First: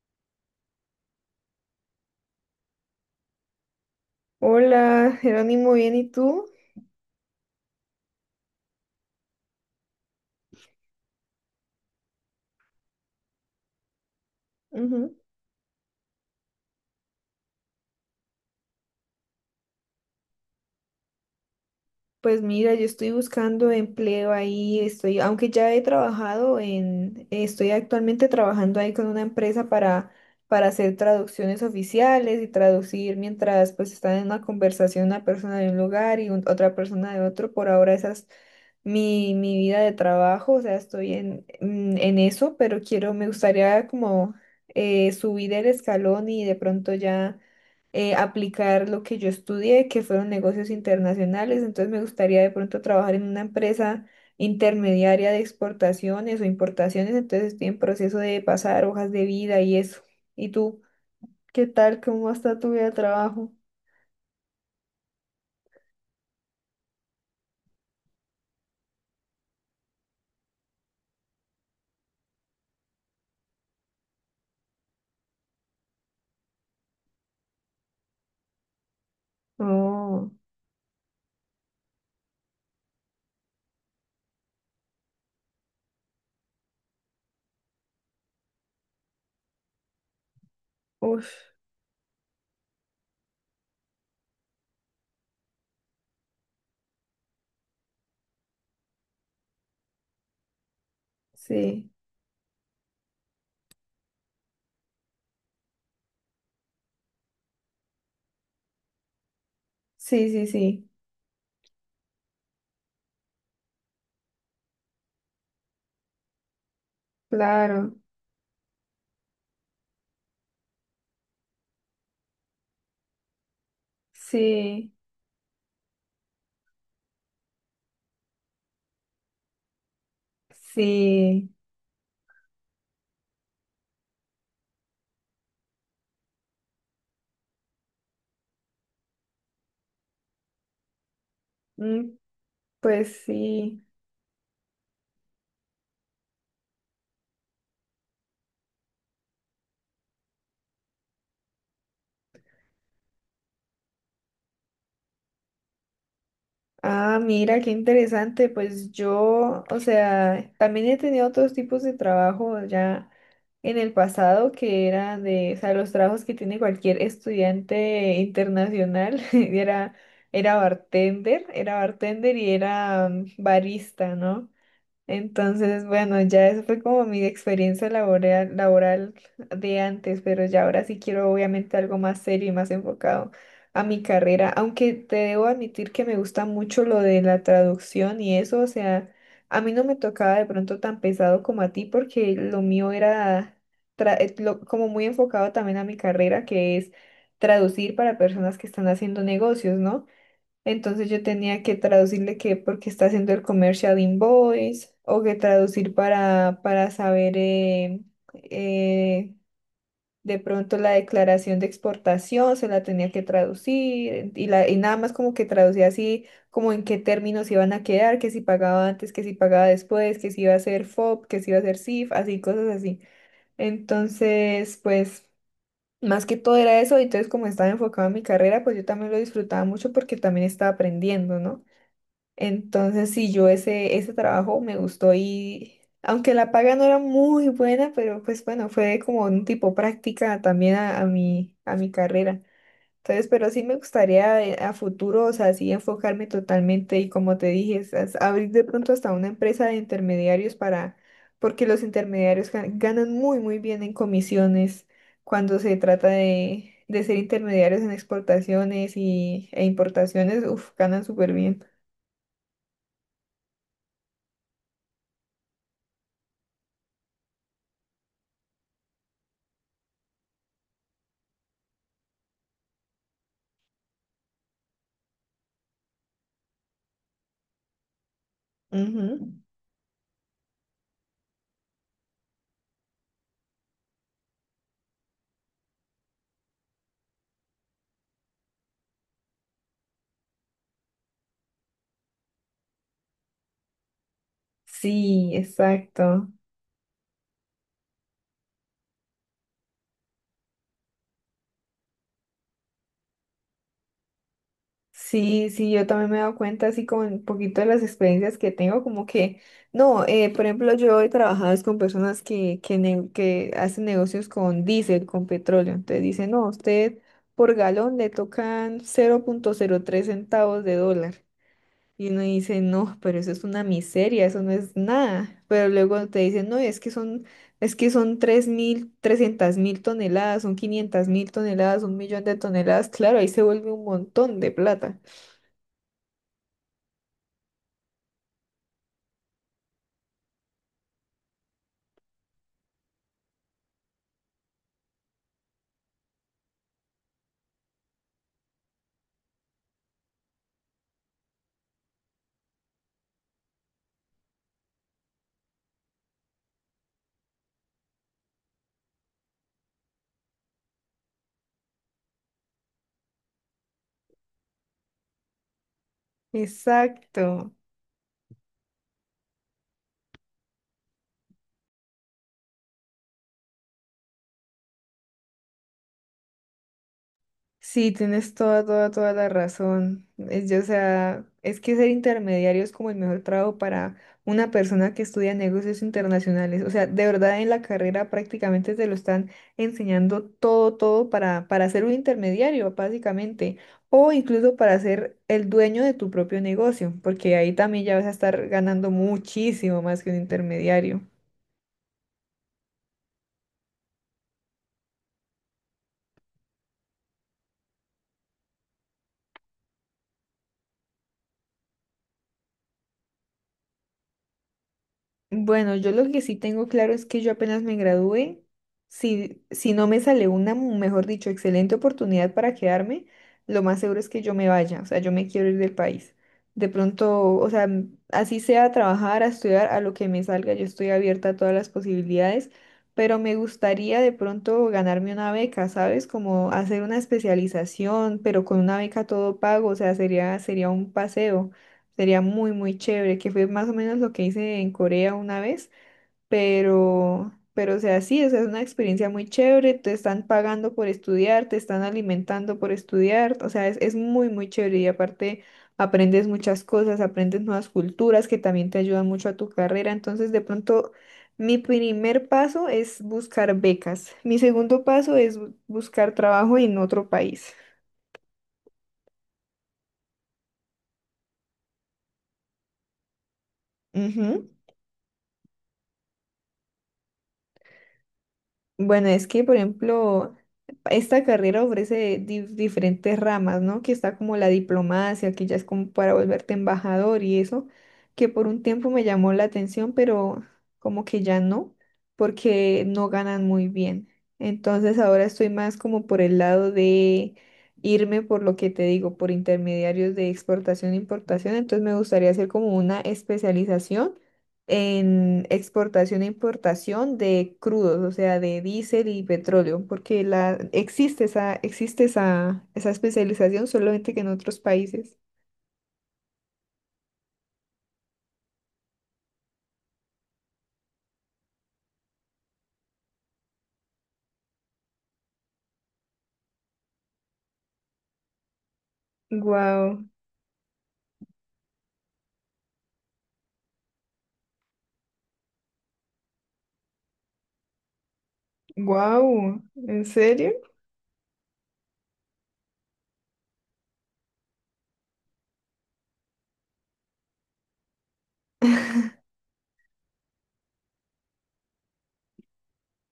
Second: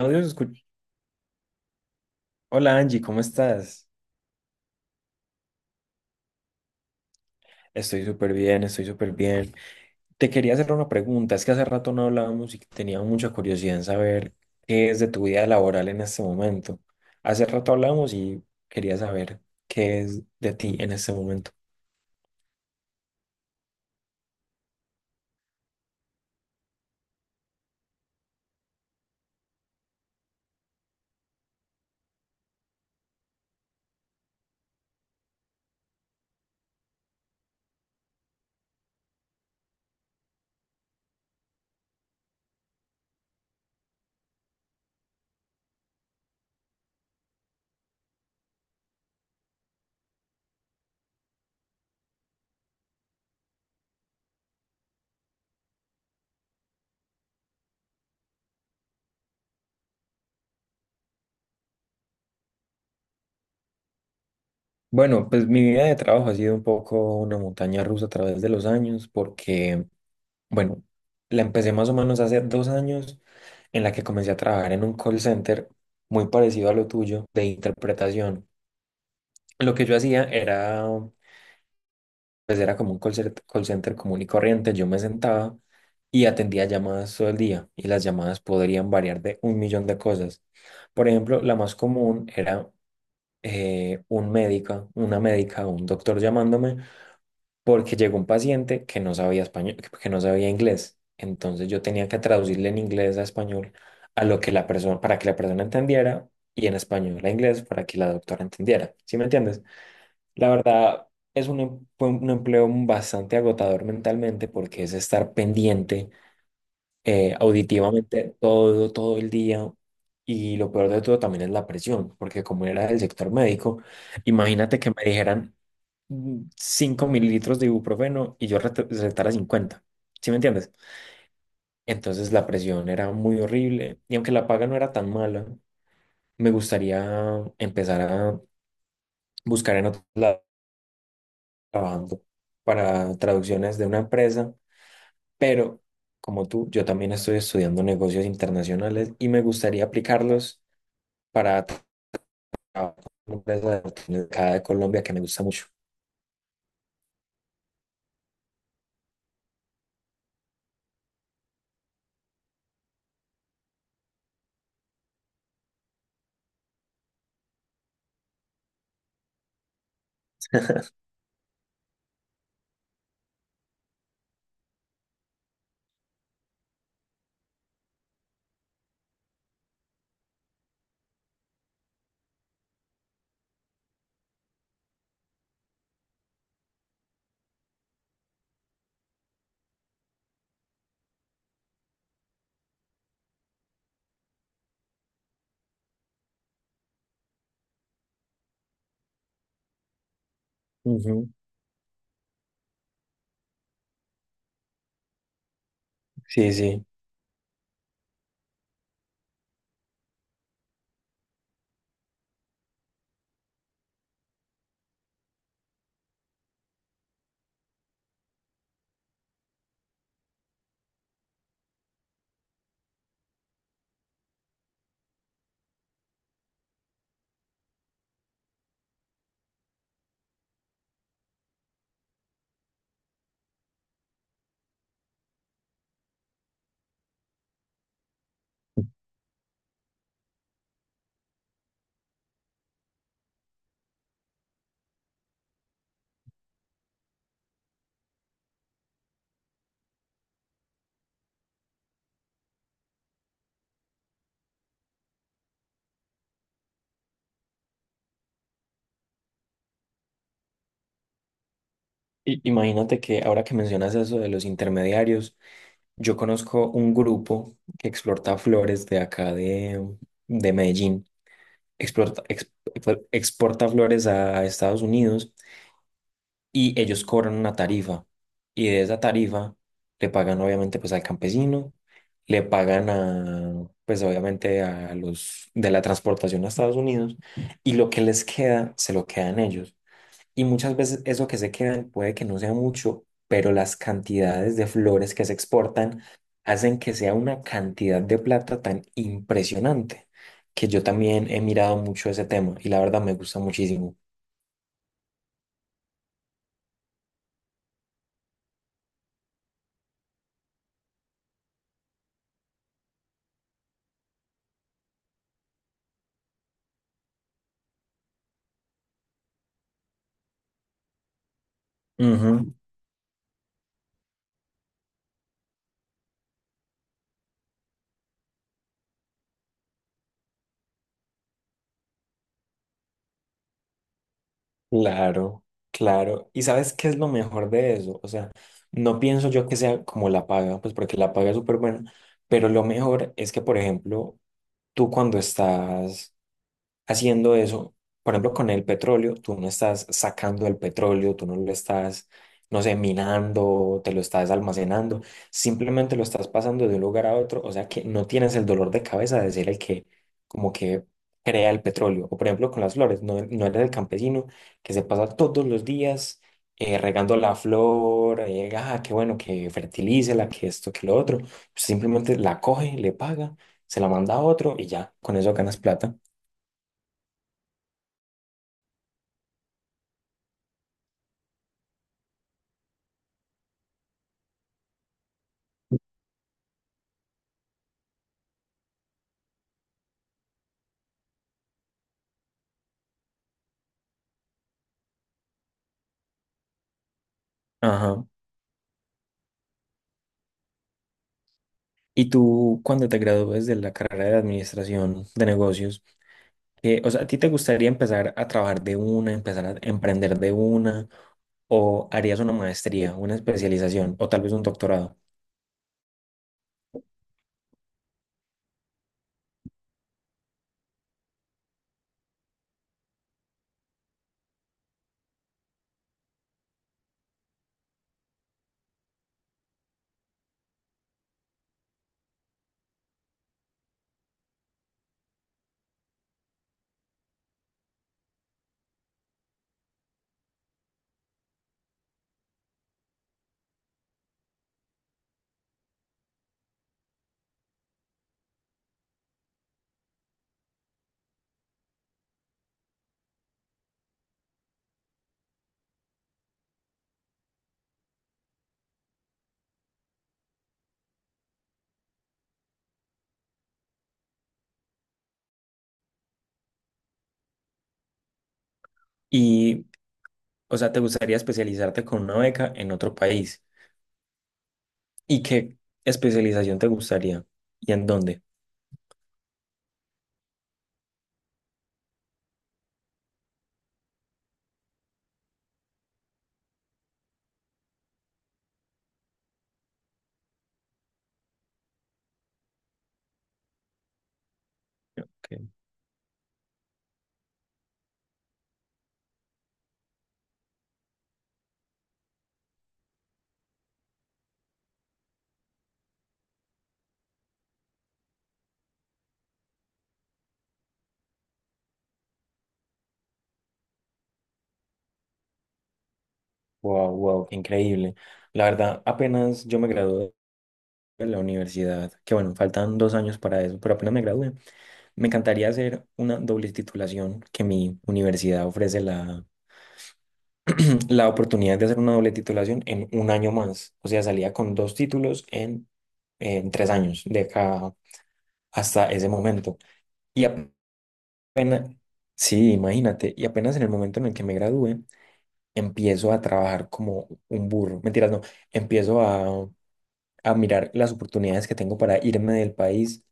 Audio se escu- Hola Angie, ¿cómo estás? Hola, Jerónimo, bien, ¿y tú? Estoy súper bien, estoy súper bien. Te quería hacer una pregunta, es que hace rato no hablábamos y tenía mucha curiosidad en saber qué es de Ujú. tu vida laboral en este momento. Hace rato hablamos y quería saber qué es de ti en este momento. Pues mira, yo estoy buscando empleo ahí, estoy, aunque ya he trabajado en, estoy actualmente trabajando ahí con una empresa para hacer traducciones oficiales y traducir mientras pues están en una conversación una persona de un lugar y otra persona de otro. Por ahora esa es mi vida de trabajo, o sea, estoy en, en eso, pero quiero, me gustaría como subir el escalón y de pronto ya aplicar lo que yo estudié, que fueron negocios internacionales. Entonces me gustaría de pronto trabajar en una empresa intermediaria de exportaciones o importaciones. Entonces estoy en proceso de pasar hojas de vida y eso. ¿Y tú? ¿Qué tal? ¿Cómo está tu vida de trabajo? Bueno, pues mi vida de trabajo ha sido un poco una montaña rusa a través de los años porque, bueno, la empecé más o menos hace 2 años en la que comencé a trabajar en un call center muy parecido a lo tuyo de interpretación. Lo que yo hacía Oh, era, pues era como un call center común y corriente. Yo me sentaba y atendía llamadas todo el día y las llamadas podrían variar de un millón de cosas. Por ejemplo, uff, la más común era un médico, una médica o un doctor llamándome porque llegó un paciente que no sabía español, que no sabía inglés. Entonces yo sí, tenía que traducirle en inglés a español a lo que la persona, para que la persona entendiera y en español a inglés para que la doctora entendiera. ¿Sí me entiendes? sí, sí, La sí, verdad, fue un empleo bastante agotador mentalmente porque es estar pendiente claro, auditivamente todo, todo el día. Y lo peor de todo también es la presión, porque como era del sector médico, imagínate que sí, me dijeran 5 mililitros de ibuprofeno y yo recetara 50. ¿Sí me entiendes? sí, Entonces la presión era muy horrible y aunque la paga no era tan mala, me gustaría empezar a buscar en otros lados mm, trabajando para pues traducciones sí. de una empresa, pero como tú, yo también estoy estudiando negocios internacionales y me gustaría aplicarlos para trabajar con una empresa de acá de Colombia que me gusta mucho. Ah, mira, qué interesante. Pues yo, o sea, también he tenido otros tipos de trabajo ya en el pasado que eran de, o sea, los trabajos que tiene cualquier estudiante internacional. Era bartender y era barista, ¿no? Entonces, bueno, ya eso fue como mi experiencia laboral, laboral de antes, pero ya ahora sí quiero obviamente algo más serio y más enfocado a mi carrera, aunque te debo admitir que me gusta mucho lo de la traducción y eso, o sea, a mí no me tocaba de pronto tan pesado como a ti porque lo mío era como muy enfocado también a mi carrera, que es traducir para personas que están haciendo negocios, ¿no? Entonces yo Ujú. tenía que traducirle que porque está haciendo el commercial invoice o que traducir Sí, para, sí. para saber eh, de pronto la declaración de exportación, se la tenía que traducir y nada más como que traducía así como en qué términos iban a quedar, que si pagaba antes, que si pagaba después, que si iba a ser FOB, que si iba a ser CIF, así cosas así. Entonces, pues. Más que todo era eso, y entonces como estaba enfocado en mi carrera, pues yo también lo disfrutaba mucho porque también estaba aprendiendo, ¿no? Entonces, sí, yo ese trabajo me gustó y aunque la paga no era muy buena, pero pues bueno, fue como un tipo práctica también a mi carrera. Entonces, pero sí me gustaría a futuro, o sea, sí enfocarme totalmente y como te dije, es abrir de pronto hasta una empresa de intermediarios para, porque los intermediarios ganan muy, muy bien en comisiones cuando se trata de ser intermediarios en exportaciones e importaciones, uf, ganan súper bien. Imagínate que ahora que mencionas eso de los intermediarios, yo conozco un grupo que exporta flores de acá de Medellín, exporta, ex- exporta flores a Estados Unidos y ellos cobran una tarifa y de esa Ujú. tarifa le pagan obviamente pues al campesino, le pagan a pues obviamente a los de la transportación a Estados Unidos y lo que les queda se lo quedan ellos. Y muchas veces eso que se quedan puede que no sea mucho, pero las cantidades de flores que se Sí, exportan exacto. hacen que sea una cantidad de plata tan impresionante que yo también he mirado mucho ese tema y la verdad me gusta muchísimo. Sí, sí, yo también me he dado cuenta así como un poquito de las experiencias que tengo, como que, no, por ejemplo, yo he trabajado es con personas que hacen negocios con diésel, con petróleo. Entonces dicen, no, a usted por galón le tocan cero cero punto cero tres centavos de dólar. Y uno Ujú. dice, no, pero eso es una miseria, eso no es nada. Pero luego te dicen, no, es que son 3.000, 300.000 toneladas, son 500.000 toneladas, un millón de toneladas. Claro, ahí se vuelve un montón de plata. Claro, claro. ¿Y sabes qué es lo mejor de eso? O sea, no pienso yo que sea como la paga, pues porque la paga es súper buena, pero lo mejor es que, por ejemplo, tú cuando estás haciendo eso, por ejemplo, con el petróleo, tú no estás sacando el petróleo, tú no lo estás, no sé, minando, te lo estás almacenando, simplemente lo estás pasando de un lugar a otro, o sea que no tienes el dolor de cabeza de ser el que como que crea el petróleo. O por ejemplo, con las flores, no, no eres el campesino que se pasa todos los días, regando la Exacto. flor, ah, qué bueno que fertilice la, que esto, que lo otro, simplemente la coge, le paga, se la manda a otro y ya, con eso ganas plata. Sí, tienes toda, toda, toda la razón. Es, yo, o sea, es que ser intermediario es como el mejor trabajo para una persona que estudia negocios internacionales. O sea, de verdad en la carrera prácticamente te lo están enseñando todo, todo para ser un intermediario, básicamente. O incluso para ser el dueño de tu propio negocio, porque ahí también ya vas Ajá. a estar ganando muchísimo más que un intermediario. Y tú, cuando te gradúes de la carrera de administración de negocios, o sea, ¿a ti te gustaría empezar a trabajar de una, empezar a emprender de una, o harías una maestría, una especialización, o tal vez un doctorado? Bueno, yo lo que sí tengo claro es que yo apenas me gradué, si no me sale una, mejor dicho, excelente oportunidad para quedarme, lo más seguro es que yo me vaya, o sea, yo me quiero ir del país. De pronto, o sea, así sea a trabajar, a estudiar, a lo que me salga, yo estoy abierta a todas las posibilidades, pero me gustaría de pronto ganarme una beca, ¿sabes? Como hacer una especialización, pero con una beca todo pago, o sea, sería un paseo. Sería muy, muy chévere, que fue más o menos lo que hice en Corea una vez, pero o sea, sí, o sea, es, una experiencia muy chévere, te están pagando por estudiar, te están alimentando por estudiar, o sea, es muy, muy chévere y aparte aprendes muchas cosas, aprendes nuevas culturas que también te ayudan mucho a tu carrera, entonces de pronto mi primer paso es buscar becas, mi segundo paso es buscar trabajo en otro país. Y, o sea, ¿te gustaría especializarte con una beca en otro país? ¿Y qué especialización te gustaría? ¿Y en dónde? Bueno, es que, por ejemplo, esta carrera ofrece diferentes ramas, ¿no? Que está como la diplomacia, que ya es como para volverte embajador y eso, que por un tiempo me llamó la atención, pero como que ya no, porque no ganan muy bien. Entonces ahora Ok. estoy más como por el lado de irme por lo que te digo, por intermediarios de exportación e importación. Entonces me gustaría hacer como una especialización en exportación e importación de crudos, o sea, de diésel y petróleo, porque existe esa especialización solamente que en otros países. Wow, wow, qué increíble. La verdad, apenas yo me gradué de la universidad, que bueno, faltan 2 años para eso, pero apenas me gradué. Me encantaría hacer una doble titulación, que mi universidad ofrece la, Wow, la oportunidad de hacer una doble titulación en un año más. O sea, salía con dos títulos en, 3 años, de acá hasta ese momento. wow, ¿en Y apenas, serio? sí, imagínate, y apenas en el momento en el que me gradúe, empiezo a trabajar como un burro. Mentiras, no, empiezo a mirar las oportunidades que tengo para irme del país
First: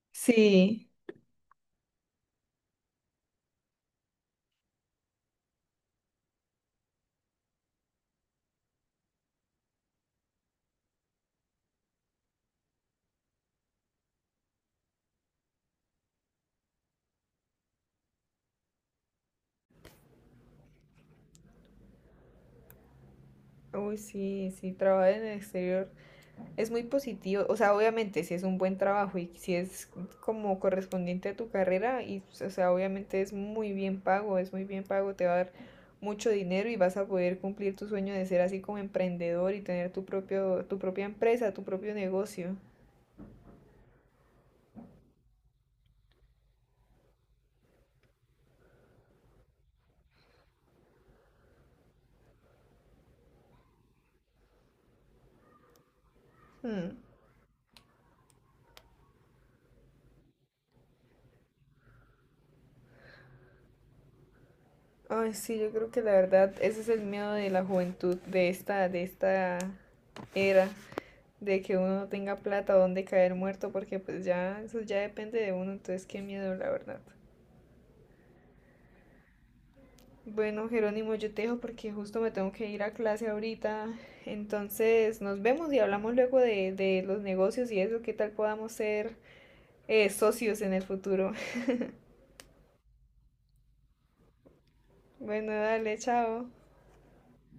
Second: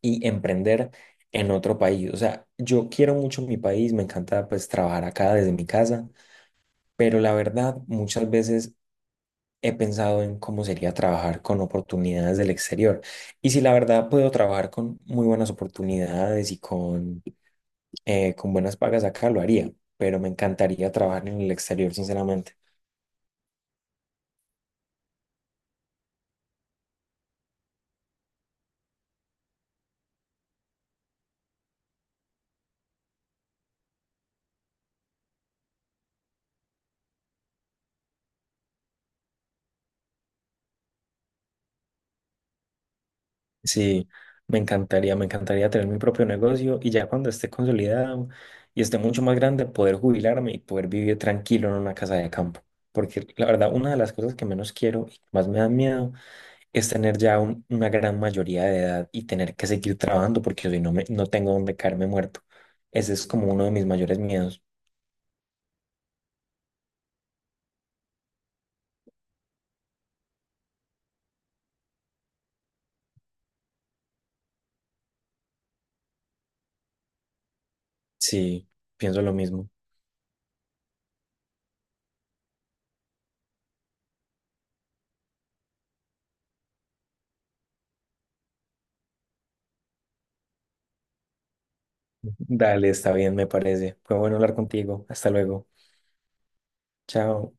y Sí. emprender en otro país. O sea, yo quiero mucho mi país, me encanta pues trabajar acá desde mi casa, pero la verdad muchas veces he pensado en cómo sería trabajar con oportunidades del exterior. Y si la verdad puedo trabajar con muy buenas oportunidades y con buenas pagas acá, lo haría, pero me encantaría trabajar en el exterior, sinceramente. Uy, sí, sí, trabajar en el exterior. Es muy positivo, o sea, obviamente si es un buen trabajo y si es como correspondiente a tu carrera, y, pues, o sea, obviamente es muy bien pago, es muy bien pago, te va a dar mucho dinero y vas a poder cumplir tu sueño de ser así como emprendedor y tener tu propia empresa, tu propio negocio. Sí, me encantaría tener mi propio negocio y ya cuando esté consolidado y esté mucho más grande, poder jubilarme y poder vivir tranquilo en una casa de campo. Porque la verdad, una de las cosas que menos quiero y que más me da miedo Hmm. es tener ya una gran mayoría de edad y tener que seguir trabajando porque si no, no tengo donde caerme muerto. Ese es como uno de mis mayores miedos. Ay, sí, yo creo que la verdad, ese es el miedo de la juventud, de esta era, de que uno no tenga plata o dónde caer muerto, porque pues ya, eso ya depende de uno, entonces qué miedo, la verdad. Sí, pienso lo mismo. Bueno, Jerónimo, yo te dejo porque justo me tengo que ir a clase ahorita. Entonces, nos vemos y hablamos luego de los negocios y eso, qué tal podamos ser socios en el futuro. Dale, está bien, me parece. Fue bueno hablar contigo. Hasta Bueno, luego. dale, chao. Chao.